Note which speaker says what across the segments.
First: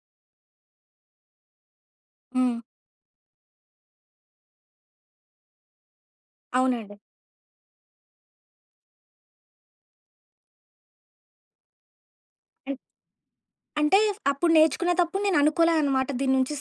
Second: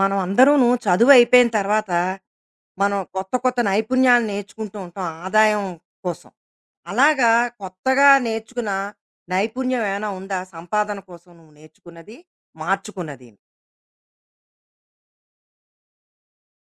Speaker 1: మనం అందరూను చదువు అయిపోయిన తర్వాత
Speaker 2: హ్మ్.
Speaker 1: మనం కొత్త కొత్త నైపుణ్యాలు నేర్చుకుంటూ ఉంటాం ఆదాయం కోసం.
Speaker 2: అవునండి.
Speaker 1: అలాగా కొత్తగా నేర్చుకున్న నైపుణ్యం ఏమైనా ఉందా? సంపాదన కోసం నువ్వు నేర్చుకున్నది,
Speaker 2: అన్
Speaker 1: మార్చుకున్నది?
Speaker 2: అంటే అప్పుడు నేర్చుకునేతప్పుడు నేను అనుకోలే అనమాట. దీని నుంచి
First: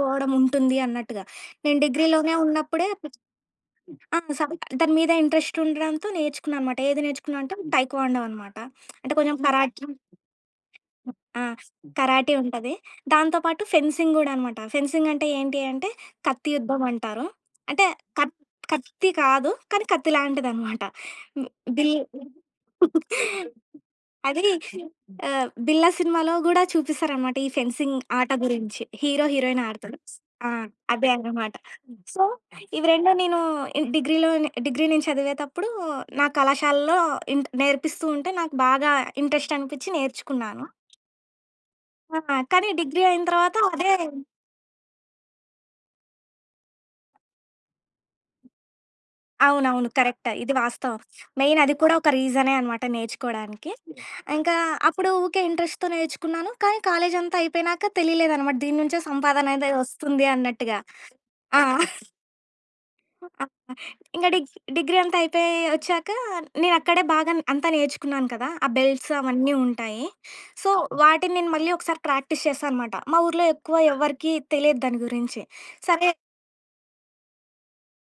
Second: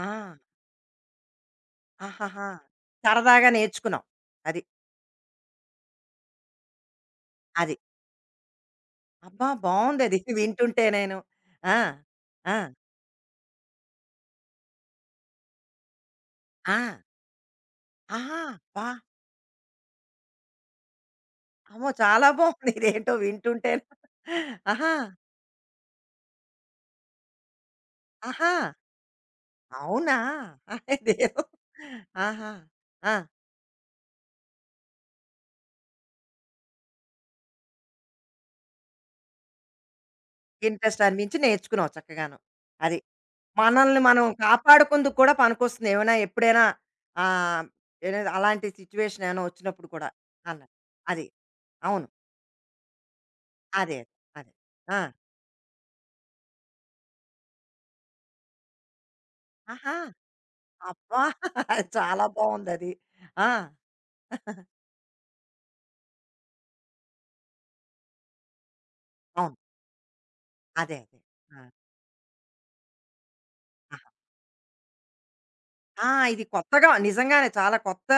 Speaker 1: ఆ!
Speaker 2: ఉంటుంది అన్నట్టుగా. నేను డిగ్రీలోనే
Speaker 1: ఆహాహా!
Speaker 2: ఉన్నప్పుడే
Speaker 1: సరదాగా నేర్చుకున్నావు.
Speaker 2: ఆ! సం
Speaker 1: అది.
Speaker 2: దాని మీద ఇంట్రెస్ట్ ఉండడంతో నేర్చుకున్నా అనమాట. ఏది నేర్చుకున్నా అంటే
Speaker 1: అది.
Speaker 2: టైక్వాండో అనమాట. అంటే కొంచెం
Speaker 1: అబ్బా!
Speaker 2: కరాటీ.
Speaker 1: బావుందది వింటుంటే నేను.
Speaker 2: ఆ!
Speaker 1: ఆ!
Speaker 2: కరాటీ
Speaker 1: ఆ!
Speaker 2: ఉంటది. దాంతో పాటు ఫెన్సింగ్ గూడా అనమాట. ఫెన్సింగ్ అంటే ఏంటి అంటే కత్తి
Speaker 1: ఆ!
Speaker 2: యుద్ధం అంటారు. అంటే కత్
Speaker 1: ఆహా! అబ్బా!
Speaker 2: కత్తి కాదు. కానీ కత్తి లాంటిదనమాట. హ్మ్.
Speaker 1: అమ్మో!
Speaker 2: బిల్
Speaker 1: చాలా బావుంది. ఇదేంటో వింటుంటేను.
Speaker 2: అది
Speaker 1: ఆహా!
Speaker 2: 'బిల్లా' సినిమాలో గూడా చూపిస్తారనమాట. ఈ ఫెన్సింగ్ ఆట
Speaker 1: ఆహా!
Speaker 2: గురించి. హీరో, హీరోయిన్ ఆడతారు.
Speaker 1: అవునా!
Speaker 2: ఆ! అదే
Speaker 1: అదేదో
Speaker 2: అన్నమాట. సో,
Speaker 1: ఆహా!
Speaker 2: ఇవి 2
Speaker 1: ఆ!
Speaker 2: నేను డిగ్రీలో డిగ్రీ నేను చదివేతప్పుడు నా కళాశాలలో నేర్పిస్తూ ఉంటే నాకు బాగా ఇంట్రెస్ట్ అనిపిచ్చి నేర్చుకున్నాను.
Speaker 1: ఇంట్రెస్ట్ అనిపించి నేర్చుకున్నావు చక్కగాను.
Speaker 2: ఆ! కానీ
Speaker 1: అది.
Speaker 2: డిగ్రీ అయిన తర్వాత అదే.
Speaker 1: మనల్ని మనం కాపాడుకుందుకు కూడా పనికొస్తుంది. ఏమైనా ఎప్పుడైనా ఆహ్, ఏదైనా అలాంటి సిట్యుయేషన్ ఏమైనా వచ్చినప్పుడు
Speaker 2: అవునవును.
Speaker 1: కూడా
Speaker 2: కరెక్ట్. ఇది
Speaker 1: అన్న
Speaker 2: వాస్తవం.
Speaker 1: అది.
Speaker 2: మెయిన్ అది కూడా
Speaker 1: అవును.
Speaker 2: ఒక రీజనే అనమాట నేర్చుకోడానికి.
Speaker 1: అదే.
Speaker 2: హ్మ్.
Speaker 1: అదే.
Speaker 2: ఇంకా
Speaker 1: ఆ!
Speaker 2: అప్పుడు ఊకే ఇంట్రెస్ట్‌తో నేర్చుకున్నాను. కానీ కాలేజంతా అయిపోయినాక తెలియలేదనమాట. దీని నుంచే సంపాదన అనేది
Speaker 1: ఆహా!
Speaker 2: వస్తుంది అన్నట్టుగా.
Speaker 1: అబ్బా!
Speaker 2: ఆ!
Speaker 1: అది చాలా బావుందది. ఆ!
Speaker 2: ఇంక డిగ్రీ అంతా అయిపోయి ఒచ్చాక నేనక్కడే బాగా అంతా నేర్చుకున్నాను కదా! ఆ బెల్ట్స్ అవన్నీ
Speaker 1: అవును.
Speaker 2: ఉంటాయి. సో,
Speaker 1: అదే.
Speaker 2: వాటిని నేను
Speaker 1: ఆ!
Speaker 2: మళ్ళీ ఒకసారి ప్రాక్టీస్ చేశా అనమాట. మా ఊర్లో ఎక్కువ
Speaker 1: ఆహా!
Speaker 2: ఎవ్వరికీ తెలియదు దాని గురించి.
Speaker 1: ఆ!
Speaker 2: సరే
Speaker 1: ఇది కొత్తగా నిజంగానే చాలా కొత్త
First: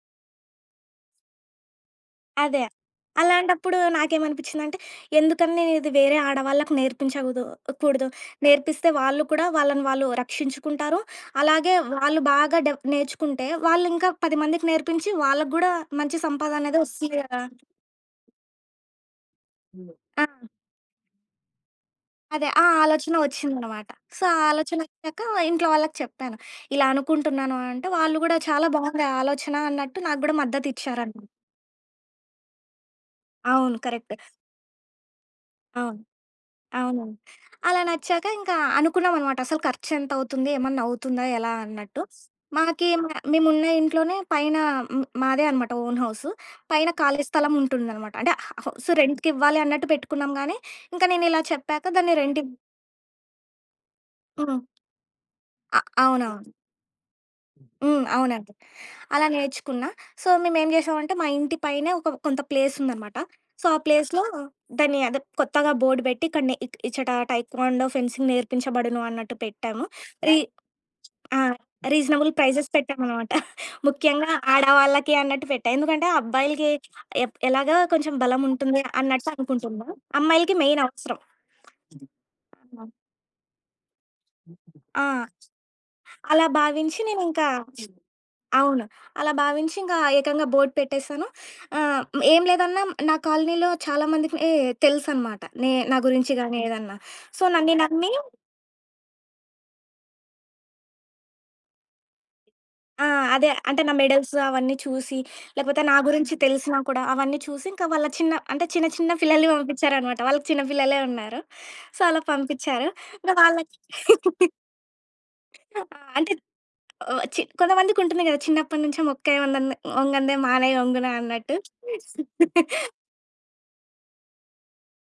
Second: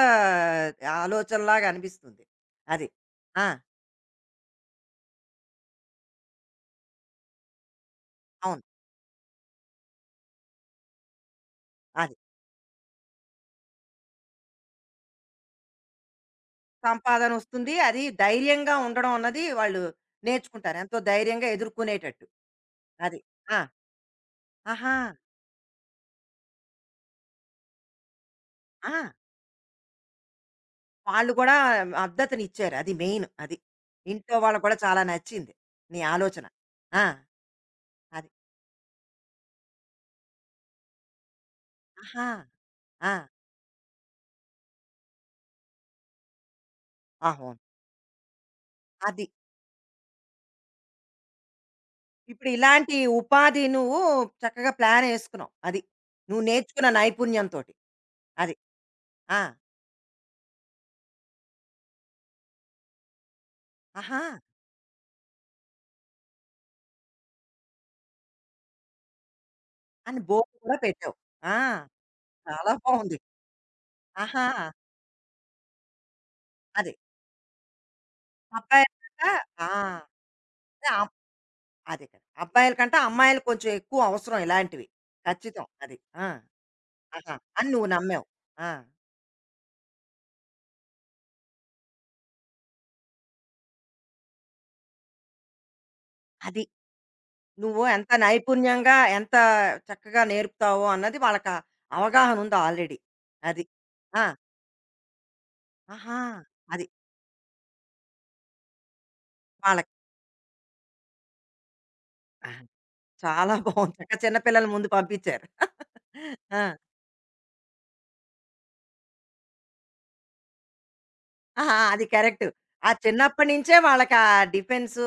Speaker 1: ఆలోచనలాగా అనిపిస్తుంది.
Speaker 2: అదే.
Speaker 1: అది. ఆ!
Speaker 2: అలాంటప్పుడు నాకేమనిపిచ్చిందంటే, ఎందుకని నేనిది వేరే ఆడవాళ్ళకి కూడదు.
Speaker 1: అవును.
Speaker 2: నేర్పిస్తే వాళ్ళు కూడా వాళ్ళని వాళ్ళు రక్షించుకుంటారు. అలాగే
Speaker 1: అది.
Speaker 2: వాళ్ళు బాగా నేర్చుకుంటే, వాళ్ళింకా 10 మందికి నేర్పించి వాళ్ళకి గూడా మంచి సంపాదననేది ఒస్తుంది గదా!
Speaker 1: సంపాదనొస్తుంది. అది ధైర్యంగా ఉండడం అన్నది వాళ్ళు
Speaker 2: ఆ!
Speaker 1: నేర్చుకుంటారు. ఎంతో ధైర్యంగా ఎదుర్కొనేటట్టు.
Speaker 2: అదే. ఆ ఆలోచన
Speaker 1: అది. ఆ!
Speaker 2: ఒచ్చిందనమాట. సో, ఆ
Speaker 1: ఆహా!
Speaker 2: ఆలోచనొచ్చాక ఇంట్లో వాళ్ళకి చెప్పాను. ఇలా అనుకుంటున్నాను అంటే, వాళ్ళు గూడా చాలా
Speaker 1: ఆ!
Speaker 2: బావుంది ఆలోచన అన్నట్టు నాకు గూడా మద్దతిచ్చారనమాట.
Speaker 1: వాళ్ళు గూడా మద్దతునిచ్చారు. అది మెయిన్ అది.
Speaker 2: అవును. కరెక్ట్.
Speaker 1: ఇంట్లో వాళ్ళకి గూడా చాలా నచ్చింది నీ
Speaker 2: అవును.
Speaker 1: ఆలోచన.
Speaker 2: అవును.
Speaker 1: ఆ!
Speaker 2: అలా నచ్చాక
Speaker 1: అది.
Speaker 2: ఇంకా అనుకున్నామనమాట. అసలు ఖర్చెంతవుతుంది? ఏమన్నా అవుతుందా? ఎలా అన్నట్టు.
Speaker 1: ఆహా!
Speaker 2: మాకి మ
Speaker 1: ఆ! ఆ!
Speaker 2: మేమున్న ఇంట్లోనే పైన హ్మ్, మాదే అనమాట ఓన్ హౌసు. పైన ఖాళీ స్థలం
Speaker 1: అవును.
Speaker 2: ఉంటుందనమాట. అంటే హౌసు
Speaker 1: అది.
Speaker 2: రెంట్‌కివ్వాలి అన్నట్టు పెట్టుకున్నాం గానీ, ఇంకా నేనిలా చెప్పాక దాన్ని
Speaker 1: ఇప్పుడు ఇలాంటి ఉపాధి నువ్వు
Speaker 2: హ్మ్.
Speaker 1: చక్కగా ప్లానేసుకున్నావు. అది.
Speaker 2: అ
Speaker 1: నువ్వు
Speaker 2: అవునవును.
Speaker 1: నేర్చుకున్న నైపుణ్యంతోటి.
Speaker 2: హ్మ్. అవునండి.
Speaker 1: అది.
Speaker 2: అలా
Speaker 1: ఆ!
Speaker 2: నేర్చుకున్నా. సో, మేమేం చేసామంటే, మా ఇంటి పైనే ఒక కొంత ప్లేసుందనమాట. సో, ఆ
Speaker 1: ఆహా!
Speaker 2: ప్లేస్‌లో దాన్ని అదే కొత్తగా బోర్డ్ పెట్టి, ఇక్కడ నే ఇక్ ఇచ్చట టైక్వాండో, ఫెన్సింగ్ నేర్పించబడును అన్నట్టు పెట్టాము.
Speaker 1: అని
Speaker 2: రీ
Speaker 1: బోర్డ్
Speaker 2: నైస్.
Speaker 1: కూడా పెట్టావు.
Speaker 2: ఆ!
Speaker 1: ఆ!
Speaker 2: రీజనబుల్ ప్రైజెస్
Speaker 1: చాలా బావుంది.
Speaker 2: పెట్టామనమాట. ముఖ్యంగా
Speaker 1: ఆహా!
Speaker 2: ఆడవాళ్ళకి అన్నట్టు పెట్టా. ఎందుకంటే, అబ్బాయిలకి
Speaker 1: అది.
Speaker 2: ఎలాగో కొంచెం బలముంటుంది
Speaker 1: అబ్బాయిలకంట
Speaker 2: అన్నట్టు
Speaker 1: ఆ!
Speaker 2: అనుకుంటున్నా. అమ్మాయిలకి మెయిన్
Speaker 1: అం
Speaker 2: అవసరం.
Speaker 1: అదే కదా! అబ్బాయిలకంటే అమ్మాయిలు కొంచెం ఎక్కువ అవసరం ఇలాంటివి.
Speaker 2: ఆ!
Speaker 1: ఖచ్చితం అది. ఆ!
Speaker 2: అలా భావించి
Speaker 1: ఆహా!
Speaker 2: నేనింకా
Speaker 1: అని నువ్వు నమ్మావు. ఆ!
Speaker 2: అవును. అలా భావించి ఇంకా ఏకంగా బోర్డ్ పెట్టేసాను. ఆహ్, ఏం లేదన్నా నా కాలనీలో చాలా మందికి తెలుసనమాట. నా గురించి గాని
Speaker 1: అది.
Speaker 2: ఏదన్నా. సో, నన్ను
Speaker 1: నువ్వు
Speaker 2: నమ్మి
Speaker 1: ఎంత నైపుణ్యంగా, ఎంత చక్కగా నేర్పుతావో అన్నది వాళ్ళకి ఆ అవగాహన ఉంది ఆల్రెడీ.
Speaker 2: ఆ! అదే
Speaker 1: అది.
Speaker 2: అంటే నా
Speaker 1: ఆ!
Speaker 2: మెడల్స్ అవన్నీ చూసి, లేకపోతే నా
Speaker 1: ఆహా!
Speaker 2: గురించి తెలిసినా
Speaker 1: అది.
Speaker 2: కూడా అవన్నీ చూసి ఇంకా వాళ్ళ చిన్న అంటే చిన్న చిన్న పిల్లల్ని
Speaker 1: వాళ్ళకి
Speaker 2: పంపించారనమాట. వాళ్ళకి చిన్న పిల్లలే ఉన్నారు. సో, అలా
Speaker 1: ఆ!
Speaker 2: పంపించారు. ఇంకా
Speaker 1: చాలా
Speaker 2: వాళ్ళకి
Speaker 1: బావుంది. చక్కగా చిన్న పిల్లల ముందు పంపించారు.
Speaker 2: ఆ! అంటే
Speaker 1: ఆ!
Speaker 2: ఆహ్, చి కొంతమందికుంటుంది గదా! చిన్నప్పటి నుంచే మొక్కే వంగందే మానై వంగునా అన్నట్టు.
Speaker 1: ఆహా! అది కరెక్ట్. ఆ చిన్నప్పటి నుంచే వాళ్ళకి ఆ డిఫెన్సు,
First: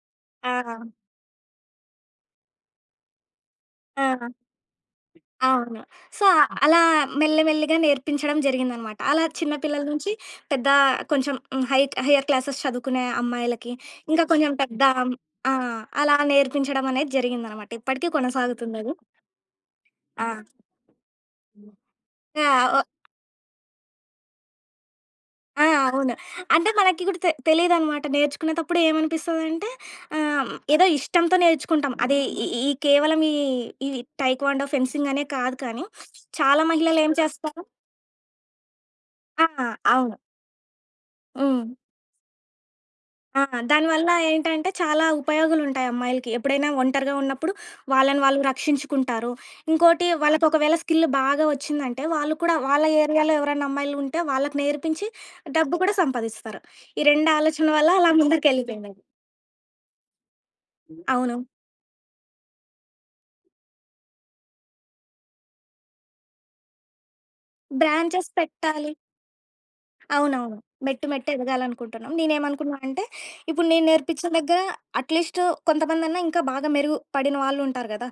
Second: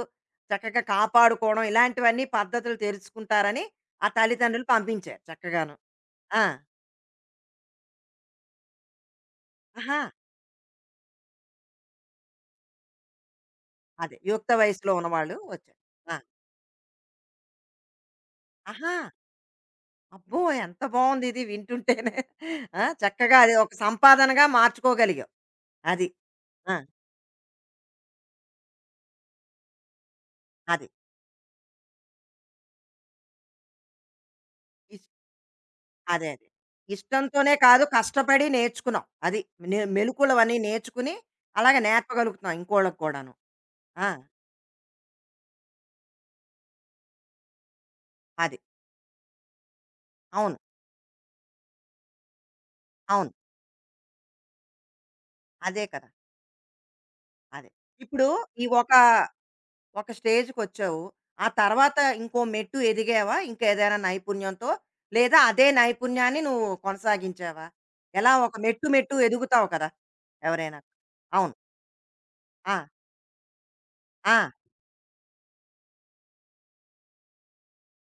Speaker 2: ఆ!
Speaker 1: చక్కగా కాపాడుకోవడం ఇలాంటివన్నీ పద్ధతులు తెలుసుకుంటారని
Speaker 2: ఆ!
Speaker 1: ఆ తల్లిదండ్రులు పంపించారు చక్కగాను.
Speaker 2: అవును. సో,
Speaker 1: ఆ!
Speaker 2: హ్మ్. అలా మెల్లి మెల్లిగా నేర్పించడం జరిగిందనమాట. అలా చిన్న పిల్లల
Speaker 1: ఆహా!
Speaker 2: నుంచి పెద్ద కొంచెం హ్మ్, హై హైయర్ క్లాసెస్ చదువుకునే అమ్మాయిలకి,
Speaker 1: అదే
Speaker 2: ఇంకా
Speaker 1: యుక్త
Speaker 2: కొంచెం పెద్ద
Speaker 1: వయసులో ఉన్నవాళ్ళు
Speaker 2: ఆ!
Speaker 1: వచ్చారు.
Speaker 2: అలా
Speaker 1: ఆ!
Speaker 2: నేర్పించడం అనేది జరిగిందనమాట. ఇప్పటికి కొనసాగుతుందది.
Speaker 1: ఆహా!
Speaker 2: ఆ!
Speaker 1: అబ్బో! ఎంత బావుందిది వింటుంటేనే.
Speaker 2: ఆ!
Speaker 1: ఆ!
Speaker 2: ఒ
Speaker 1: చక్కగా అది ఒక సంపాదనగా మార్చుకోగలిగావు.
Speaker 2: ఆ!
Speaker 1: అది.
Speaker 2: అవును. అంటే
Speaker 1: ఆ!
Speaker 2: మనకి కూడా తెలీదనమాట. నేర్చుకునేటప్పుడు ఏమనిపిస్తదంటే ఆహ్, ఏదో
Speaker 1: అది.
Speaker 2: ఇష్టంతో నేర్చుకుంటాం. అది ఈ ఈ కేవలం ఈ ఈ టైక్వాండో,
Speaker 1: ఇష్
Speaker 2: ఫెన్సింగ్ అనే కాదు కానీ,
Speaker 1: అదే అదే.
Speaker 2: చాలా మహిళలేం
Speaker 1: ఇష్టంతోనే
Speaker 2: చేస్తారు.
Speaker 1: కాదు కష్టపడి నేర్చుకున్నావు. అది.
Speaker 2: ఆ!
Speaker 1: మె
Speaker 2: అవును.
Speaker 1: మెలుకువలవన్నీ నేర్చుకుని
Speaker 2: హ్మ్.
Speaker 1: అలాగే నేర్పగలుగుతున్నావు ఇంకోళ్ళకి కూడాను.
Speaker 2: ఆ!
Speaker 1: ఆ!
Speaker 2: దానివల్ల ఏంటంటే చాలా ఉపయోగాలుంటాయి అమ్మాయిలకి. ఎప్పుడైనా ఒంటరిగా ఉన్నప్పుడు వాళ్ళని వాళ్ళు
Speaker 1: అది.
Speaker 2: రక్షించుకుంటారు. ఇంకోటి వాళ్ళకి
Speaker 1: అవును.
Speaker 2: ఒకవేళ స్కిల్ బాగా వచ్చిందంటే, వాళ్ళు కూడా వాళ్ళ
Speaker 1: అవును.
Speaker 2: ఏరియాలో ఎవరైనా అమ్మాయిలుంటే వాళ్ళకి నేర్పించి డబ్బు
Speaker 1: అదే
Speaker 2: కూడా
Speaker 1: కదా!
Speaker 2: సంపాదిస్తారు. ఈ 2 ఆలోచన
Speaker 1: అదే.
Speaker 2: వల్ల అలా
Speaker 1: ఇప్పుడు ఈ ఒక,
Speaker 2: ముందుకెళ్ళిపోయిందది.
Speaker 1: ఒక స్టేజ్‌కొచ్చావు.
Speaker 2: అవును.
Speaker 1: ఆ తర్వాత ఇంకో మెట్టు ఎదిగావా? ఇంకేదైనా నైపుణ్యంతో? లేదా అదే నైపుణ్యాన్ని నువ్వు కొనసాగించావా?
Speaker 2: బ్రాంచెస్
Speaker 1: ఎలా ఒక మెట్టు,
Speaker 2: పెట్టాలి.
Speaker 1: మెట్టు ఎదుగుతావు కదా!
Speaker 2: అవునవును.
Speaker 1: ఎవరైనా.
Speaker 2: మెట్టు మెట్టు
Speaker 1: అవును.
Speaker 2: ఎదగాలనుకుంటున్నాం.
Speaker 1: ఆ!
Speaker 2: నేనేమనుకున్నా అంటే, ఇప్పుడు నేను నేర్పించిన
Speaker 1: ఆ!
Speaker 2: దగ్గర అట్‌లీస్ట్ కొంతమందన్నా ఇంకా బాగా మెరుగుపడిన వాళ్ళుంటారు గదా!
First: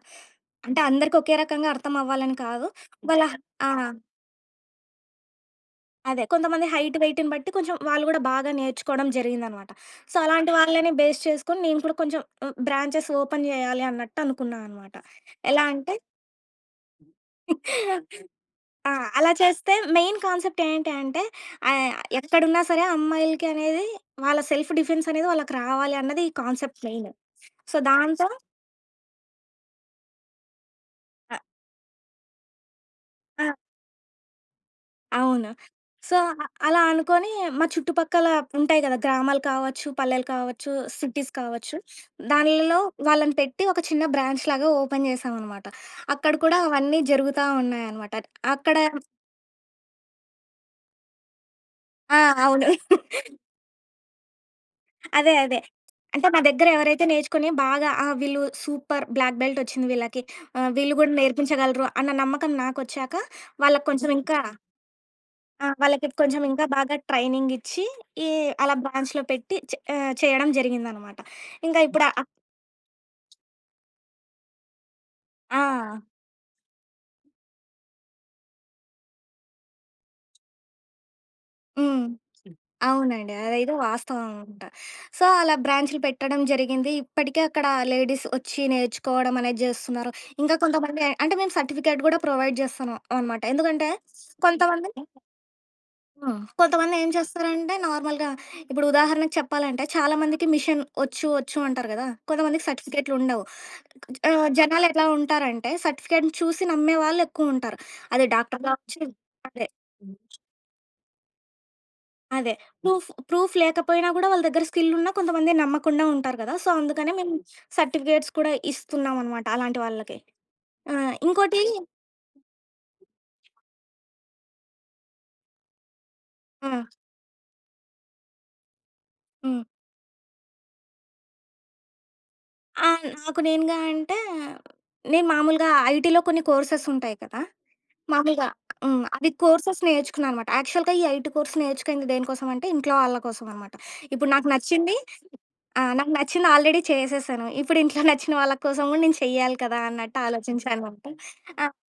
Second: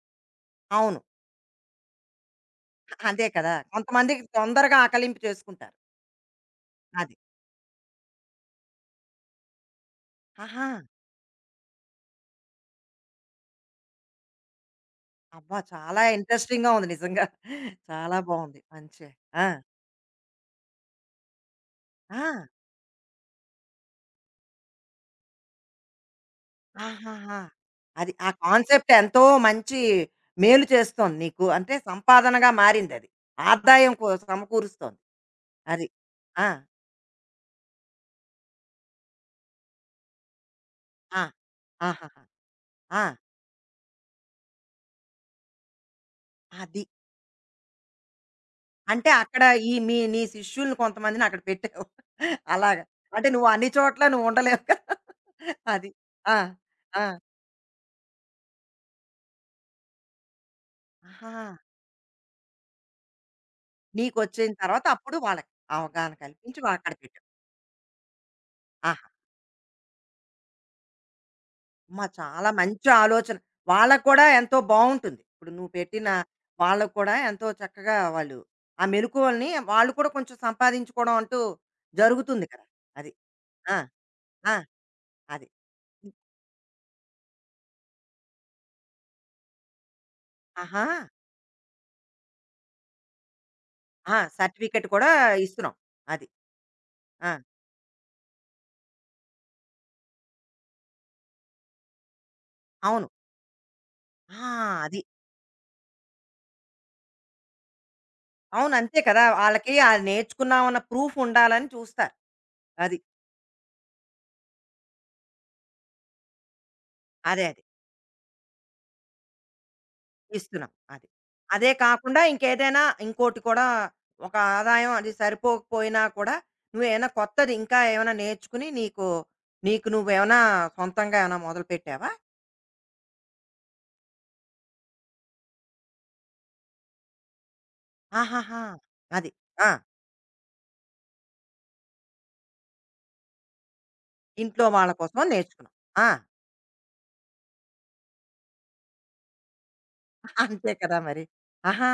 Speaker 2: అంటే
Speaker 1: అవును.
Speaker 2: అందరికి ఒకే రకంగా అర్థం అవ్వాలని కాదు. వాళ్ళ
Speaker 1: అదే కదా!
Speaker 2: ఆ!
Speaker 1: కొంతమందికి తొందరగా ఆకలింపు చేసుకుంటారు.
Speaker 2: అదే. కొంతమంది హైట్,
Speaker 1: అది.
Speaker 2: వెయిట్‌ని బట్టి కొంచెం వాళ్ళు గూడా బాగా నేర్చుకోవడం జరిగిందనమాట. సో, అలాంటి
Speaker 1: ఆహా!
Speaker 2: వాళ్ళని బేస్ చేసుకొని నేను కూడా కొంచెం బ్రాంచెస్ ఓపెన్ జేయాలి అన్నట్టు అనుకున్నా అనమాట.
Speaker 1: అబ్బా!
Speaker 2: ఎలా అంటే
Speaker 1: చాలా ఇంట్రెస్టింగ్‌గా ఉంది నిజంగా. చాలా బావుంది.
Speaker 2: ఆ!
Speaker 1: మంచి
Speaker 2: అలా
Speaker 1: ఆ!
Speaker 2: చేస్తే మెయిన్ కాన్సెప్ట్ ఏంటి అంటే ఆహ్,
Speaker 1: ఆ!
Speaker 2: ఎక్కడున్నా సరే అమ్మాయిలకి అనేది వాళ్ళ సెల్ఫ్ డిఫెన్స్ అనేది వాళ్ళకి రావాలి అన్నది ఈ కాన్సెప్ట్ మెయిన్.
Speaker 1: ఆహాహా!
Speaker 2: సో,
Speaker 1: అది
Speaker 2: దాంతో
Speaker 1: ఆ కాన్సెప్ట్ ఎంతో మంచి మేలు చేస్తోంది
Speaker 2: అ
Speaker 1: నీకు. అంటే సంపాదనగా మారిందది.
Speaker 2: ఆ!
Speaker 1: ఆదాయం కో సమకూరుస్తోంది.
Speaker 2: అవును.
Speaker 1: అది.
Speaker 2: సో,
Speaker 1: ఆ!
Speaker 2: అలా అనుకోని మా చుట్టుపక్కల ఉంటాయి కదా! గ్రామాలు కావచ్చు, పల్లెలు కావచ్చు,
Speaker 1: ఆ!
Speaker 2: సిటీస్ కావచ్చు.
Speaker 1: ఆహాహా!
Speaker 2: దానిలలో
Speaker 1: ఆ!
Speaker 2: వాళ్ళని పెట్టి ఒక చిన్న బ్రాంచ్ లాగా ఓపెన్ చేశామనమాట. అక్కడ కూడా
Speaker 1: అది.
Speaker 2: అవన్నీ జరుగుతా ఉన్నాయనమాట. అక్కడ
Speaker 1: అంటే అక్కడ ఈ మీ నీ శిష్యుల్ని కొంతమందిని అక్కడ పెట్టావు.
Speaker 2: ఆ! అవును.
Speaker 1: అలాగా. అంటే నువ్వు అన్ని చోట్ల నువ్వు ఉండలేవు కదా!
Speaker 2: అదే. అదే.
Speaker 1: అది.
Speaker 2: అంటే
Speaker 1: ఆ!
Speaker 2: నా దగ్గర
Speaker 1: ఆ!
Speaker 2: ఎవరైతే నేర్చుకొని బాగా వీళ్ళు సూపర్ బ్లాక్ బెల్ట్ వచ్చింది వీళ్ళకి. ఆహ్, వీళ్ళు గూడా
Speaker 1: ఆహా!
Speaker 2: నేర్పించగలరు అన్న నమ్మకం నాకొచ్చాక వాళ్ళకి కొంచెం ఇంకా
Speaker 1: నీకొచ్చిన తర్వాత అప్పుడు వాళ్ళకి
Speaker 2: ఆ! వాళ్ళకి
Speaker 1: అవగాహన
Speaker 2: కొంచెం
Speaker 1: కల్పించి
Speaker 2: ఇంకా
Speaker 1: వా- అక్కడ
Speaker 2: బాగా
Speaker 1: పెట్టావు.
Speaker 2: ట్రైనింగ్ ఇచ్చి ఈ అలా
Speaker 1: ఆహా!
Speaker 2: బ్రాంచ్‌లో పెట్టి చేయడం జరిగిందనమాట. ఇంకా
Speaker 1: అమ్మ!
Speaker 2: ఇప్పుడు ఆ!
Speaker 1: చాలా మంచి ఆలోచన. వాళ్ళకి కూడా ఎంతో బావుంటుంది. ఇప్పుడు
Speaker 2: ఆ!
Speaker 1: నువ్వు పెట్టిన వాళ్ళకి కూడా ఎంతో చక్కగా వాళ్ళు ఆ మెలుకువల్ని వాళ్ళు కూడా కొంచెం సంపాదించుకోవడం అంటూ
Speaker 2: హ్మ్.
Speaker 1: జరుగుతుంది కదా! అది.
Speaker 2: అవునండి. అదైతే
Speaker 1: ఆ!
Speaker 2: వాస్తవం
Speaker 1: ఆ!
Speaker 2: అనుకుంటా. సో,
Speaker 1: అది.
Speaker 2: అలా బ్రాంచ్‌లు పెట్టడం జరిగింది. ఇప్పటికే అక్కడ లేడీస్ వచ్చి నేర్చుకోవడం అనేది జేస్తున్నారు. ఇంకా
Speaker 1: ఆహా!
Speaker 2: కొంతమంది అంటే మేము సర్టిఫికేట్ గూడా ప్రొవైడ్ జేస్తున్నాం అనమాట. ఎందుకంటే
Speaker 1: ఆ! సర్టిఫికేట్
Speaker 2: కొంతమంది
Speaker 1: కూడా ఇస్తున్నాం. అది.
Speaker 2: హ్మ్. కొంతమంది ఏం
Speaker 1: ఆ!
Speaker 2: చేస్తారంటే నార్మల్‌గా ఇప్పుడు ఉదాహరణకు చెప్పాలంటే చాలా మందికి మిషన్ ఒచ్చు, ఒచ్చు అంటారు గదా! కొంతమందికి
Speaker 1: అవును.
Speaker 2: సర్టిఫికేట్‌లుండవు.
Speaker 1: ఆ!
Speaker 2: ఆహ్, జనాలు
Speaker 1: అది.
Speaker 2: ఎలా ఉంటారంటే సర్టిఫికేట్‌ని చూసి నమ్మే వాళ్ళు ఎక్కువుంటారు. అది డాక్టర్
Speaker 1: అవును. అంతే
Speaker 2: గావచ్చు.
Speaker 1: కదా!
Speaker 2: అదే.
Speaker 1: వాళ్ళకి ఆ నేర్చుకున్నామన్న ప్రూఫ్ ఉండాలని చూస్తారు.
Speaker 2: అదే.
Speaker 1: అది.
Speaker 2: ప్రూఫ్ ప్రూఫ్ లేకపోయినా గూడా వాళ్ళ దగ్గర స్కిల్లున్నా కొంతమంది నమ్మకుండా ఉంటారు కదా! సో, అందుకనే మేము
Speaker 1: అదే.
Speaker 2: సర్టిఫికేట్స్ కూడా ఇస్తున్నామనమాట అలాంటి వాళ్ళకి.
Speaker 1: ఇస్తున్నాం.
Speaker 2: ఆ!
Speaker 1: అది.
Speaker 2: ఇంకోటి
Speaker 1: అదే కాకుండా ఇంకేదైనా ఇంకోటి కూడా ఒక ఆదాయం అది సరిపోకపోయినా కూడా
Speaker 2: ఆ!
Speaker 1: నువ్వేమైనా కొత్తది ఇంకా ఏమైనా నేర్చుకుని నీకు
Speaker 2: హ్మ్.
Speaker 1: నీకు నువ్వేమైనా సొంతంగా ఏమైనా మొదలుపెట్టావా?
Speaker 2: ఆ! నాకు నేనుగా అంటే, నేను మామూలుగా ఐటీలో కొన్ని కోర్సెస్ ఉంటాయి కదా! మామూలుగా
Speaker 1: ఆహాహా!
Speaker 2: హ్మ్. అవి
Speaker 1: అది. ఆ!
Speaker 2: కోర్సెస్ నేర్చుకున్నా అనమాట. యాక్చువల్‌గా ఈ ఐటీ కోర్స్ నేర్చుకుంది దేనికోసం అంటే, ఇంట్లో వాళ్ళ కోసం అనమాట. ఇప్పుడు నాకు
Speaker 1: ఇంట్లో వాళ్ళ
Speaker 2: నచ్చింది
Speaker 1: కోసం నేర్చుకున్నావు.
Speaker 2: ఆ!
Speaker 1: ఆ!
Speaker 2: నాకు నచ్చింది ఆల్రెడీ చేసేసాను. ఇప్పుడు ఇంట్లో నచ్చిన వాళ్ళ కోసం గూడా నేను చెయ్యాలి కదా! అన్నట్టు
Speaker 1: అంతే కదా
Speaker 2: ఆలోచించాననమాట.
Speaker 1: మరి.
Speaker 2: ఆ!
Speaker 1: ఆహా!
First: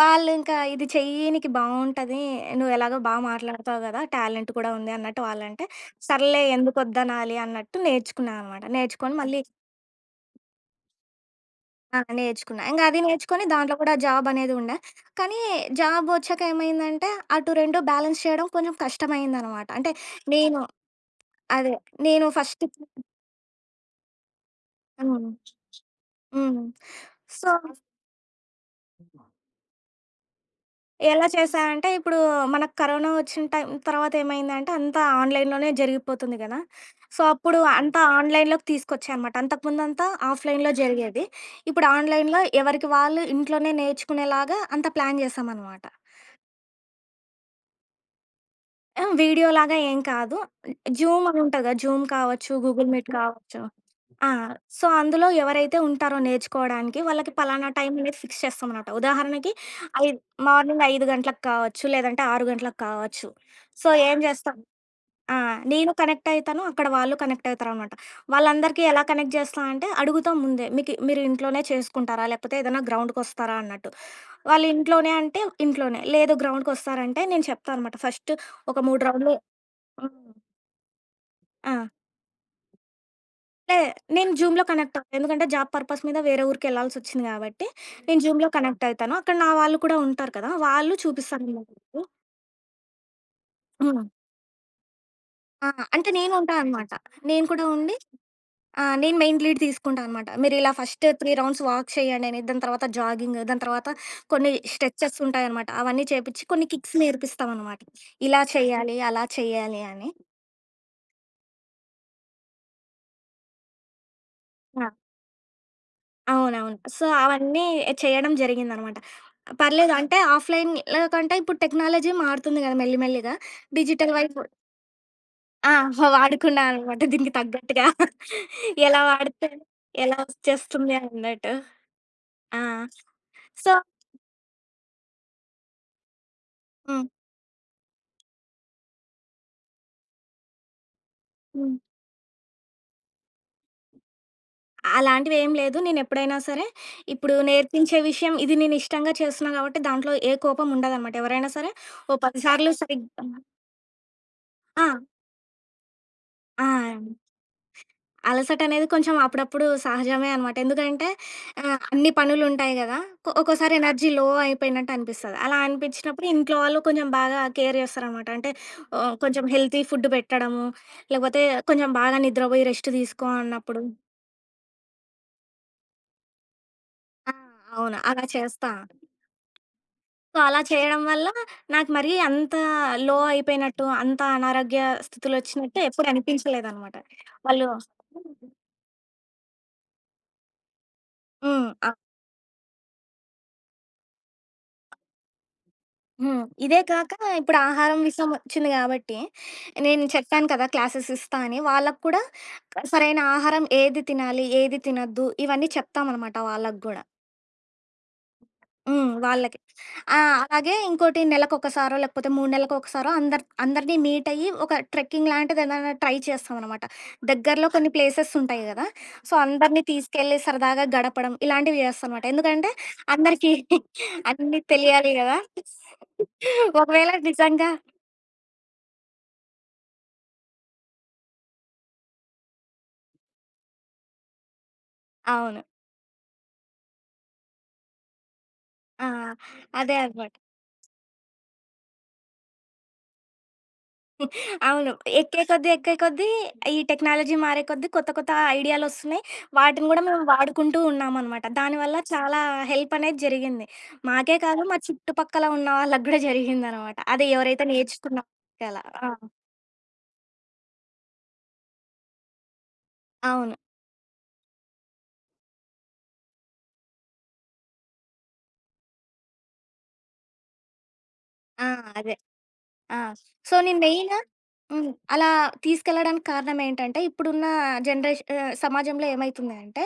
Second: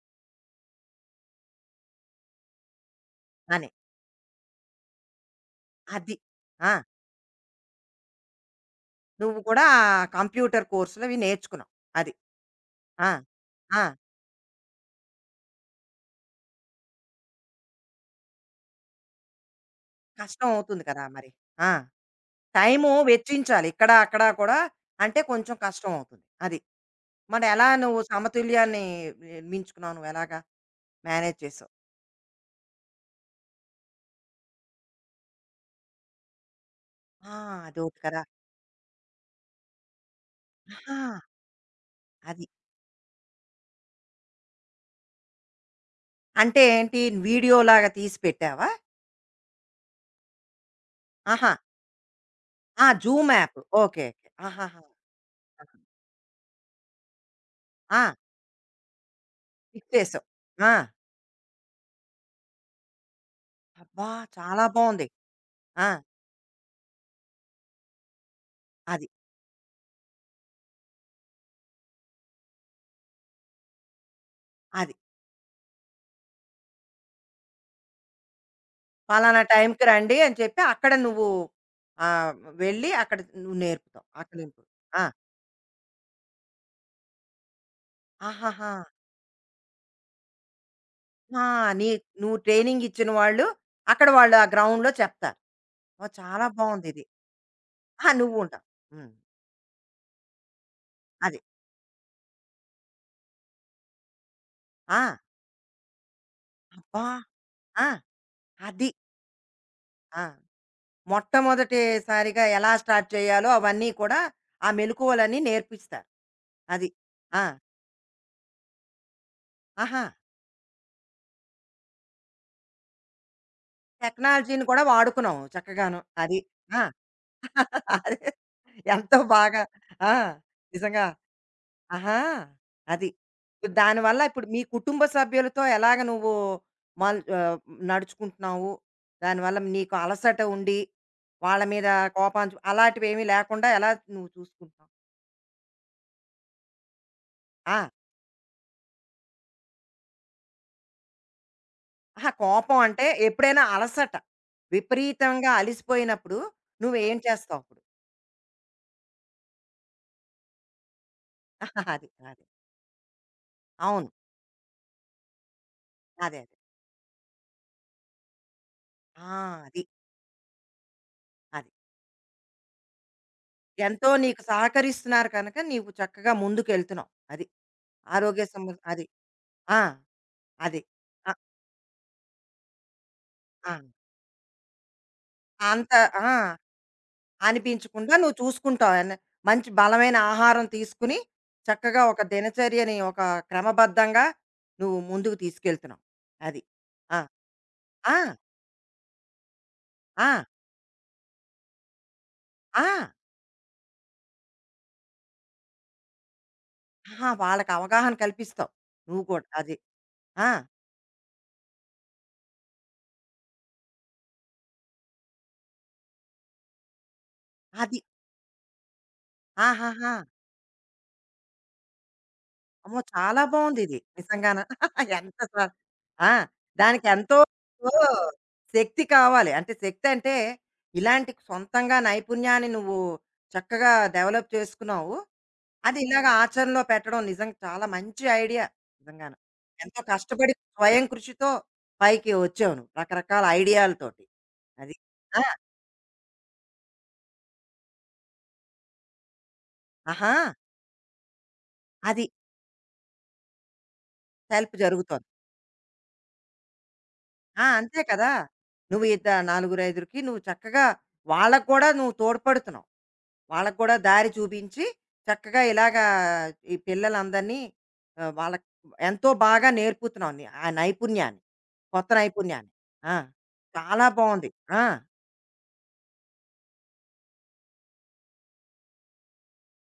Speaker 2: వాళ్ళింకా ఇది చెయ్యి నీకు బావుంటది. నువ్వెలాగో బా
Speaker 1: అని.
Speaker 2: మాట్లాడతావు గదా! టాలెంట్ కూడా ఉంది అన్నట్టు వాళ్ళంటే,
Speaker 1: అది.
Speaker 2: సర్లే
Speaker 1: ఆ!
Speaker 2: ఎందుకొద్దనాలి అన్నట్టు నేర్చుకున్నా అనమాట. నేర్చుకొని
Speaker 1: నువ్వు
Speaker 2: మళ్ళీ
Speaker 1: కూడా ఆ కంప్యూటర్ కోర్సులవి నేర్చుకున్నావు.
Speaker 2: ఆ!
Speaker 1: అది.
Speaker 2: నేర్చుకున్నా. ఇంగ అది
Speaker 1: ఆ!
Speaker 2: నేర్చుకొని దాంట్లో
Speaker 1: ఆ!
Speaker 2: కూడా జాబ్ అనేది ఉండే. కానీ జాబొచ్చాక ఏమైందంటే, అటు 2 బ్యాలెన్స్ చేయడం కొంచెం కష్టమయిందనమాట. అంటే
Speaker 1: కష్టం
Speaker 2: నేను
Speaker 1: అవుతుంది కదా మరి. ఆ!
Speaker 2: అదే. నేను ఫస్ట్
Speaker 1: టైము వెచ్చించాలి. ఇక్కడ, అక్కడ కూడా అంటే
Speaker 2: హ్మ్.
Speaker 1: కొంచెం కష్టం అవుతుంది. అది.
Speaker 2: హ్మ్.
Speaker 1: మరి
Speaker 2: సో,
Speaker 1: ఎలా నువ్వు సమతుల్యాన్ని నిర్మించుకున్నావు? నువ్వెలాగా
Speaker 2: ఎలా
Speaker 1: మేనేజ్
Speaker 2: చేశా
Speaker 1: చేసావు?
Speaker 2: అంటే, ఇప్పుడు మనకు కరోనా వచ్చిన టైం తర్వాత ఏమైందంటే, అంతా ఆన్‌లైన్‌లోనే జరిగిపోతుంది గదా! సో,
Speaker 1: ఆ!
Speaker 2: అప్పుడు
Speaker 1: అదోటి
Speaker 2: అంతా
Speaker 1: కదా!
Speaker 2: ఆన్‌లైన్‌లోకి తీసుకొచ్చా అనమాట. అంతకుముందంతా ఆఫ్‌లైన్‌లో
Speaker 1: ఆహా!
Speaker 2: జరిగేది. ఇప్పుడు ఆన్‌లైన్‌లో
Speaker 1: అది.
Speaker 2: ఎవరికి వాళ్ళు ఇంట్లోనే నేర్చుకునేలాగా అంత ప్లాన్ చేశామనమాట.
Speaker 1: అంటే ఏంటి వీడియోలాగా తీసి పెట్టావా?
Speaker 2: ఆ! వీడియోలాగా ఏం కాదు. జూమ్ అని
Speaker 1: ఆహా!
Speaker 2: ఉంటది గదా! జూమ్ కావచ్చు,
Speaker 1: ఆ!
Speaker 2: Google Meet
Speaker 1: Zoom app.
Speaker 2: కావచ్చు.
Speaker 1: ఓకే. ఓకే.
Speaker 2: ఆ!
Speaker 1: ఆహాహా!
Speaker 2: సో, అందులో ఎవరైతే ఉంటారో నేర్చుకోవడానికి, వాళ్ళకి పలానా టైం
Speaker 1: ఆ!
Speaker 2: అనేది ఫిక్స్ చేస్తామనమాట. ఉదాహరణకి
Speaker 1: క్లిక్
Speaker 2: ఐ
Speaker 1: చేసావు. ఆ!
Speaker 2: మార్నింగ్ 5 గంటలకు కావచ్చు, లేదంటే 6 గంటలకు కావచ్చు. సో,
Speaker 1: అబ్బా!
Speaker 2: ఏం చేస్తాం
Speaker 1: చాలా బావుంది.
Speaker 2: ఆ!
Speaker 1: ఆ!
Speaker 2: నేను కనెక్ట్ అయితాను. అక్కడ వాళ్ళు కనెక్ట్ అవుతారనమాట. వాళ్ళందరికీ ఎలా
Speaker 1: అది.
Speaker 2: కనెక్ట్ చేస్తా అంటే, అడుగుతాం ముందే. మీకు మీరు ఇంట్లోనే చేసుకుంటారా? లేకపోతే ఏదైనా గ్రౌండ్‌కొస్తారా అన్నట్టు. వాళ్ళు
Speaker 1: అది.
Speaker 2: ఇంట్లోనే అంటే ఇంట్లోనే. లేదు గ్రౌండ్‌కొస్తారంటే నేను చెప్తా అనమాట. ఫస్ట్ ఒక 3 రౌండ్‌లు
Speaker 1: పలానా టైంకి రండి
Speaker 2: హ్మ్.
Speaker 1: అని చెప్పి అక్కడ నువ్వు
Speaker 2: ఆ!
Speaker 1: ఆహ్, వెళ్ళి అక్కడ నువ్వు
Speaker 2: లే.
Speaker 1: నేర్పుతావు.
Speaker 2: నేను
Speaker 1: అక్కడ
Speaker 2: జూమ్‌లో
Speaker 1: ఇంప్రూవ్.
Speaker 2: కనెక్ట్
Speaker 1: ఆ!
Speaker 2: అవుతా. ఎందుకంటే జాబ్ పర్పస్ మీద వేరే ఊరికెళ్ళాల్సొచ్చింది గాబట్టి, నేను జూమ్‌లో
Speaker 1: ఆహాహా!
Speaker 2: కనెక్ట్ అయితాను. అక్కడ నా వాళ్ళు కూడా ఉంటారు కదా! వాళ్ళు
Speaker 1: ఆ!
Speaker 2: చూపిస్తారనమాట
Speaker 1: నీ
Speaker 2: నాకు.
Speaker 1: నువ్వు ట్రైనింగ్ ఇచ్చిన వాళ్ళు
Speaker 2: హ్మ్.
Speaker 1: అక్కడ వాళ్ళు ఆ గ్రౌండ్‌లో చెప్తారు.
Speaker 2: ఆ! అంటే
Speaker 1: ఓహ్!
Speaker 2: నేను
Speaker 1: చాలా
Speaker 2: ఉంటా అనమాట.
Speaker 1: బావుందిది.
Speaker 2: నేను కూడా ఉండి
Speaker 1: ఆ! నువ్వు ఉంటావు.
Speaker 2: ఆహ్,
Speaker 1: హ్మ్.
Speaker 2: నేను మెయిన్ లీడ్ తీసుకుంటా అనమాట. మీరిలా ఫస్ట్ 3
Speaker 1: అది.
Speaker 2: రౌండ్స్ వాక్ చేయండి అని, దాని తర్వాత జాగింగ్, దాని తర్వాత కొన్ని
Speaker 1: ఆ!
Speaker 2: స్ట్రెచెస్ ఉంటాయనమాట. అవన్నీ చేపిచ్చి కొన్ని కిక్స్
Speaker 1: అబ్బా!
Speaker 2: నేర్పిస్తామనమాట.
Speaker 1: ఆ!
Speaker 2: ఇలా
Speaker 1: అది.
Speaker 2: చేయాలి, అలా చేయాలి అని.
Speaker 1: ఆ! మొట్టమొదటిసారిగా ఎలా స్టార్ట్ చేయాలో అవన్నీ కూడా ఆ
Speaker 2: ఆ!
Speaker 1: మెలకువలన్నీ నేర్పిస్తారు.
Speaker 2: అవునవును.
Speaker 1: అది.
Speaker 2: సో,
Speaker 1: ఆ!
Speaker 2: అవన్నీ చేయడం జరిగిందనమాట. పర్లేదు
Speaker 1: ఆహా!
Speaker 2: అంటే ఆఫ్‌లైన్‌లో కంటే ఇప్పుడు టెక్నాలజీ మారుతుంది గదా! మెల్లి మెల్లిగా. డిజిటల్ వైపు
Speaker 1: టెక్నాలజీని కూడా వాడుకున్నావు
Speaker 2: ఆ!
Speaker 1: చక్కగాను. అది.
Speaker 2: వాడుకున్నా
Speaker 1: ఆ!
Speaker 2: అనమాట దీనికి తగ్గట్టుగా.
Speaker 1: అదే.
Speaker 2: ఎలా
Speaker 1: ఎంతో
Speaker 2: వాడితే
Speaker 1: బాగా ఆ!
Speaker 2: ఎలా వచ్చేస్తుంది
Speaker 1: నిజంగా
Speaker 2: అన్నట్టు.
Speaker 1: ఆహా!
Speaker 2: ఆ!
Speaker 1: అది.
Speaker 2: సో,
Speaker 1: ఇప్పుడు దానివల్ల ఇప్పుడు మీ కుటుంబ సభ్యులతో ఎలాగ నువ్వు
Speaker 2: హ్మ్.
Speaker 1: మల్ నడుచుకుంటున్నావు? దానివల్ల నీకు అలసట ఉండి, వాళ్ళ
Speaker 2: హ్మ్.
Speaker 1: మీద కోపం చూ అలాంటివేమీ లేకుండా ఎలా నువ్వు చూసుకుంటున్నావు?
Speaker 2: అలాంటివేం లేదు. నేనెప్పుడైనా సరే ఇప్పుడు
Speaker 1: ఆ!
Speaker 2: నేర్పించే విషయం ఇది నేను ఇష్టంగా చేస్తున్నా కాబట్టి దాంట్లో ఏ కోపం ఉండదనమాట. ఎవరైనా సరే ఓ
Speaker 1: అహా!
Speaker 2: 10 సార్లు
Speaker 1: కోపం అంటే
Speaker 2: సరిగ్గా
Speaker 1: ఎప్పుడైనా అలసట.
Speaker 2: ఆ!
Speaker 1: విపరీతంగా అలిసిపోయినప్పుడు
Speaker 2: ఆ!
Speaker 1: నువ్వేం చేస్తావప్పుడు?
Speaker 2: అలసటనేది కొంచెం అప్పుడప్పుడు సహజమే అనమాట. ఎందుకంటే
Speaker 1: అది.
Speaker 2: అన్ని
Speaker 1: అది.
Speaker 2: పనులుంటాయి గదా! ఒక్కోసారి
Speaker 1: అవును.
Speaker 2: ఎనర్జీ లో అయిపోయినట్టు అనిపిస్తది. అలా
Speaker 1: అదే.
Speaker 2: అనిపించినప్పుడు
Speaker 1: అదే.
Speaker 2: ఇంట్లో వాళ్ళు కొంచెం బాగా కేర్ చేస్తారనమాట. అంటే ఆహ్,
Speaker 1: ఆ!
Speaker 2: కొంచెం హెల్తీ
Speaker 1: అది.
Speaker 2: ఫుడ్ పెట్టడము, లేకపోతే
Speaker 1: అది.
Speaker 2: కొంచెం బాగా నిద్రపోయి రెస్ట్ తీసుకో అన్నప్పుడు
Speaker 1: ఎంతో నీకు సహకరిస్తున్నారు కనుక, నీవు చక్కగా ముందుకెళ్తున్నావు.
Speaker 2: ఆ!
Speaker 1: అది.
Speaker 2: అవును. అలా
Speaker 1: ఆరోగ్య
Speaker 2: చేస్తా.
Speaker 1: సమస్య అది. ఆ!
Speaker 2: సో, అలా
Speaker 1: అది.
Speaker 2: చేయడం వల్ల
Speaker 1: అ
Speaker 2: నాకు మరీ అంత లో
Speaker 1: ఆ!
Speaker 2: అయిపోయినట్టు, అంత అనారోగ్య స్థితులొచ్చినట్టు
Speaker 1: అంత
Speaker 2: ఎప్పుడు
Speaker 1: ఆ!
Speaker 2: అనిపించలేదనమాట. వాళ్ళు
Speaker 1: అనిపించకుండా నువ్వు చూసుకుంటావు. ఎన్ మంచి బలమైన ఆహారం తీసుకుని,
Speaker 2: హ్మ్. ఆ!
Speaker 1: చక్కగా ఒక దినచర్యని ఒక క్రమబద్ధంగా నువ్వు ముందుకు తీసుకెళ్తున్నావు.
Speaker 2: హ్మ్.
Speaker 1: అది.
Speaker 2: ఇదే కాక
Speaker 1: ఆ!
Speaker 2: ఇప్పుడు ఆహారం
Speaker 1: ఆ!
Speaker 2: విషయం వచ్చింది గాబట్టి, నేను
Speaker 1: ఆ!
Speaker 2: చెప్పాను కదా! క్లాసెస్ ఇస్తా అని. వాళ్ళకి కూడా
Speaker 1: ఆ!
Speaker 2: సరైన ఆహారం ఏది తినాలి, ఏది తినొద్దు ఇవన్నీ చెప్తామనమాట వాళ్ళకి గూడా.
Speaker 1: ఆహా! వాళ్ళకి అవగాహన కల్పిస్తావు.
Speaker 2: హ్మ్.
Speaker 1: నువ్వు కూడా.
Speaker 2: వాళ్ళకి.
Speaker 1: అది.
Speaker 2: ఆ!
Speaker 1: ఆ!
Speaker 2: అలాగే ఇంకోటి నెలకొకసారో, లేకపోతే 3 నెలలకొకసారో అందరిని మీట్ అయ్యి ఒక ట్రెక్కింగ్ లాంటిదేదైనా ట్రై చేస్తామనమాట. దగ్గరలో కొన్ని
Speaker 1: అది.
Speaker 2: ప్లేసెస్ ఉంటాయి గదా! సో, అందరిని
Speaker 1: ఆహాహా!
Speaker 2: తీసుకెళ్ళి సరదాగా గడపడం ఇలాంటివి చేస్తానమాట. ఎందుకంటే
Speaker 1: అమ్మో! చాలా
Speaker 2: అందరికీ
Speaker 1: బావుందిది. నిజంగాన.
Speaker 2: అన్నీ తెలియాలి గదా!
Speaker 1: ఎంత స ఆ!
Speaker 2: ఒకవేళ
Speaker 1: దానికెంతో
Speaker 2: నిజంగా
Speaker 1: శక్తి కావాలి. అంటే శక్తంటే, ఇలాంటి సొంతంగా నైపుణ్యాన్ని నువ్వు చక్కగా డెవలప్ చేసుకున్నావు.
Speaker 2: అవును.
Speaker 1: అది ఇలాగ ఆచరణలో పెట్టడం నిజంగా చాలా మంచి ఐడియా
Speaker 2: ఆ!
Speaker 1: నిజంగాన.
Speaker 2: అదే
Speaker 1: ఎంతో
Speaker 2: అనమాట.
Speaker 1: కష్టపడి స్వయం కృషితో పైకి వచ్చావు నువ్వు రకరకాల ఐడియాలతోటి.
Speaker 2: అవును.
Speaker 1: అది. ఆ!
Speaker 2: ఎక్కే కొద్దీ, ఎక్కే కొద్దీ ఈ టెక్నాలజీ మారే కొద్దీ కొత్త కొత్త ఐడియాలొస్తున్నాయి. వాటిని గూడా మేము
Speaker 1: ఆహా!
Speaker 2: వాడుకుంటూ ఉన్నామనమాట. దానివల్ల
Speaker 1: అది.
Speaker 2: చాలా హెల్పనేది జరిగింది. మాకే కాదు
Speaker 1: హెల్ప్
Speaker 2: మా
Speaker 1: జరుగుతోంది.
Speaker 2: చుట్టుపక్కల ఉన్న వాళ్ళకి గూడా జరిగిందనమాట. అది
Speaker 1: ఆ!
Speaker 2: ఎవరైతే
Speaker 1: అంతే కదా!
Speaker 2: నేర్చుకున్నారలా.
Speaker 1: నువ్వు
Speaker 2: ఆ!
Speaker 1: ఇద్ద నలుగురు, ఐదుగురికి నువ్వు చక్కగా వాళ్ళకి కూడా నువ్వు తోడ్పడుతున్నావు.
Speaker 2: అవును.
Speaker 1: వాళ్ళకి కూడా దారి చూపించి చక్కగా ఇలాగా ఈ పిల్లలందరినీ వాళ్ళకి ఎంతో బాగా నేర్పుతున్నావు నీ ఆ నైపుణ్యాన్ని.
Speaker 2: ఆ!
Speaker 1: కొత్త
Speaker 2: అదే.
Speaker 1: నైపుణ్యాన్ని.
Speaker 2: ఆ!
Speaker 1: ఆ!
Speaker 2: సో, నేను
Speaker 1: చాలా
Speaker 2: మెయిను
Speaker 1: బావుంది. ఆ!
Speaker 2: హ్మ్. అలా తీసుకెళ్ళడానికి కారణం ఏంటంటే, ఇప్పుడున్న సమాజంలో ఏమైతుంది అంటే,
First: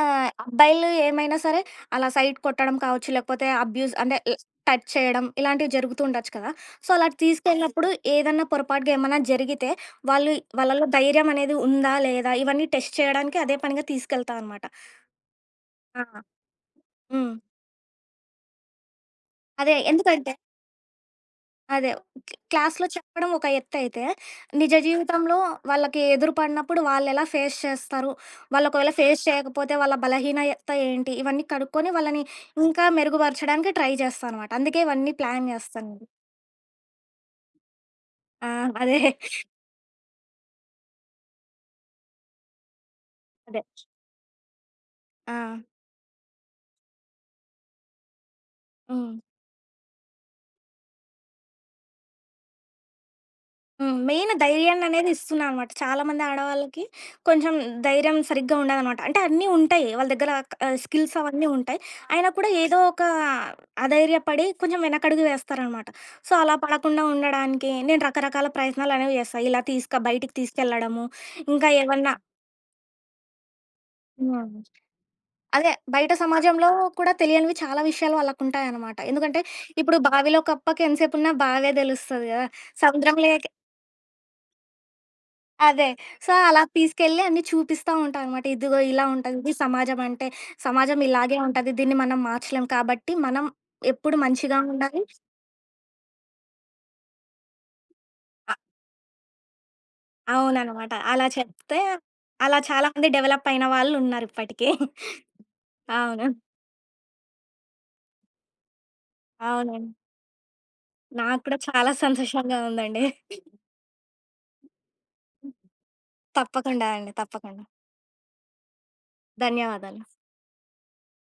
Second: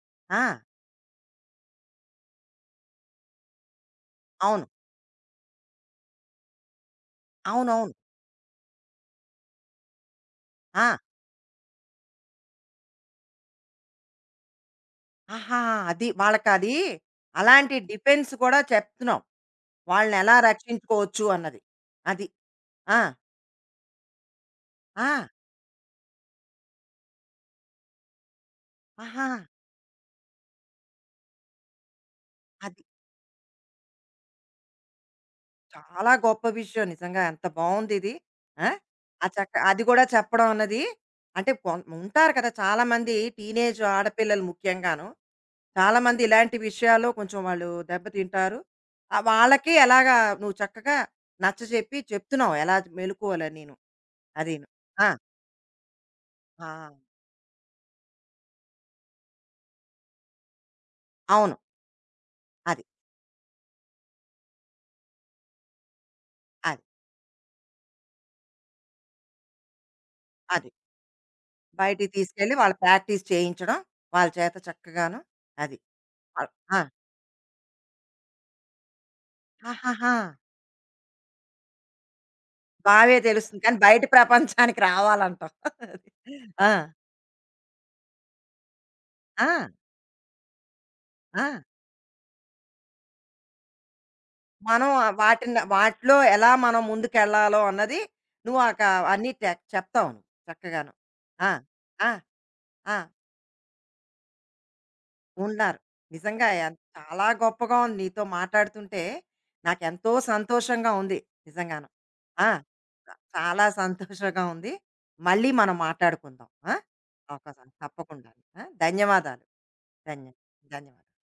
Speaker 2: ఆహ్,
Speaker 1: ఆ!
Speaker 2: అబ్బాయిలు ఏమైనా సరే అలా సైట్ కొట్టడం కావచ్చు, లేకపోతే అబ్యూజ్ అంటే
Speaker 1: అవును.
Speaker 2: టచ్ చేయడం ఇలాంటివి జరుగుతూ ఉండొచ్చు కదా! సో, అలా తీసుకెళ్ళినప్పుడు
Speaker 1: అవునవును.
Speaker 2: ఏదన్నా పొరపాటుగా ఏమన్నా జరిగితే, వాళ్ళు
Speaker 1: ఆ!
Speaker 2: వాళ్ళలో ధైర్యం అనేది ఉందా? లేదా? ఇవన్నీ టెస్ట్ చేయడానికి అదే పనిగా తీసుకెళ్తా అనమాట.
Speaker 1: ఆహా!
Speaker 2: ఆ!
Speaker 1: అది వాళ్ళకది
Speaker 2: హ్మ్.
Speaker 1: అలాంటి డిఫెన్స్ కూడా చెప్తున్నావు.
Speaker 2: అదే ఎందుకంటే
Speaker 1: వాళ్ళనెలా రక్షించుకోవచ్చు అన్నది.
Speaker 2: అదే.
Speaker 1: అది.
Speaker 2: క్లాస్‌లో
Speaker 1: ఆ!
Speaker 2: చెప్పడం ఒక ఎత్తయితే, నిజ
Speaker 1: ఆ!
Speaker 2: జీవితంలో వాళ్ళకి ఎదురు పడినప్పుడు వాళ్ళెలా ఫేస్ చేస్తారు? వాళ్ళొకవేళ ఫేస్
Speaker 1: ఆహా!
Speaker 2: చేయకపోతే వాళ్ళ బలహీనయత ఏంటి? ఇవన్నీ కనుక్కొని వాళ్ళని
Speaker 1: అది.
Speaker 2: ఇంకా మెరుగుపరచడానికి ట్రై చేస్తా అనమాట. అందుకే ఇవన్నీ ప్లాన్ చేస్తాను.
Speaker 1: చాలా గొప్ప విషయం నిజంగా. ఎంత బావుందిది.
Speaker 2: ఆ!
Speaker 1: ఆ!
Speaker 2: అదే.
Speaker 1: ఆ చక్క అది గూడా చెప్పడం అన్నది అంటే కొన్ ఉంటారు కదా! చాలామంది
Speaker 2: అదే.
Speaker 1: టీనేజ్ ఆడపిల్లలు ముఖ్యంగాను.
Speaker 2: ఆ!
Speaker 1: చాలామంది ఇలాంటి విషయాల్లో కొంచెం వాళ్ళు దెబ్బతింటారు.
Speaker 2: హ్మ్.
Speaker 1: వాళ్ళకి ఎలాగా నువ్వు చక్కగా నచ్చజెప్పి చెప్తున్నావు ఎలా మెలుకువలన్నీను.
Speaker 2: హ్మ్. మెయిన్
Speaker 1: అదీను. ఆ!
Speaker 2: ధైర్యాన్ననేది ఇస్తున్నా అనమాట. చాలామంది
Speaker 1: ఆ!
Speaker 2: ఆడవాళ్ళకి కొంచెం ధైర్యం సరిగ్గా ఉండదనమాట. అంటే అన్నీ ఉంటాయి. వాళ్ళ దగ్గర స్కిల్స్ అవన్నీ
Speaker 1: అవును.
Speaker 2: ఉంటాయి. అయినా కూడా ఏదో
Speaker 1: అది.
Speaker 2: ఒక అధైర్యపడి కొంచెం వెనకడుగు వేస్తారనమాట. సో, అలా
Speaker 1: అది.
Speaker 2: పడకుండా ఉండడానికి నేను రకరకాల ప్రయత్నాలనేవి చేస్తా. ఇలా బయటికి
Speaker 1: అది.
Speaker 2: తీసుకెళ్ళడము, ఇంకా
Speaker 1: బయటికి
Speaker 2: ఏమన్నా
Speaker 1: తీసుకెళ్ళి వాళ్ళ ప్రాక్టీస్ చేయించడం. వాళ్ళ చేత
Speaker 2: హ్మ్.
Speaker 1: చక్కగాను
Speaker 2: అదే
Speaker 1: అది.
Speaker 2: బయట
Speaker 1: ఆహ్,
Speaker 2: సమాజంలో
Speaker 1: ఆ!
Speaker 2: కూడా తెలియనివి చాలా విషయాలు వాళ్ళకుంటాయనమాట. ఎందుకంటే, ఇప్పుడు
Speaker 1: ఆహాహా!
Speaker 2: బావిలో కప్పకి ఎంతసేపున్నా బావే తెలుస్తది గదా!
Speaker 1: బావే
Speaker 2: సముద్రంలో
Speaker 1: తెలుస్తుంది. కానీ బయట ప్రపంచానికి రావాలంటావు.
Speaker 2: అదే.
Speaker 1: అది.
Speaker 2: సో, అలా
Speaker 1: ఆ!
Speaker 2: తీసుకెళ్ళి అన్నీ చూపిస్తా ఉంటా అనమాట. ఇదిగో ఇలా ఉంటది.
Speaker 1: ఆ!
Speaker 2: ఇది సమాజం అంటే, సమాజం ఇలాగే
Speaker 1: ఆ!
Speaker 2: ఉంటది. దీన్ని మనం మార్చలేం కాబట్టి, మనం ఎప్పుడు మంచిగా
Speaker 1: మనం
Speaker 2: ఉండాలి.
Speaker 1: ఆ వాటిని వాటిలో ఎలా మనం ముందుకెళ్ళాలో అన్నది
Speaker 2: అ
Speaker 1: నువ్వు ఆక అన్నీ ట చెప్తావు నువ్వు చక్కగాను.
Speaker 2: అవుననమాట. అలా
Speaker 1: ఆ!
Speaker 2: చెప్తే,
Speaker 1: ఆ!
Speaker 2: అలా చాలా
Speaker 1: ఆ!
Speaker 2: మంది డెవలప్ అయిన వాళ్ళున్నారు ఇప్పటికి.
Speaker 1: ఉన్నారు.
Speaker 2: అవును.
Speaker 1: నిజంగా ఎన్ చాలా గొప్పగా ఉంది నీతో మాట్లాడుతుంటే.
Speaker 2: అవునండి.
Speaker 1: నాకెంతో సంతోషంగా ఉంది
Speaker 2: నాకు కూడా
Speaker 1: నిజంగాను.
Speaker 2: చాలా
Speaker 1: ఆ!
Speaker 2: సంతోషంగా ఉందండి.
Speaker 1: చాలా సంతోషంగా ఉంది. మళ్ళీ మనం మాట్లాడుకుందాం. ఆ!
Speaker 2: తప్పకుండా అండి. తప్పకుండా.
Speaker 1: అవకాశం తప్పకుండా. ఆ! ధన్యవాదాలు.
Speaker 2: ధన్యవాదాలు.
Speaker 1: ధన్య ధన్యవాదాలు.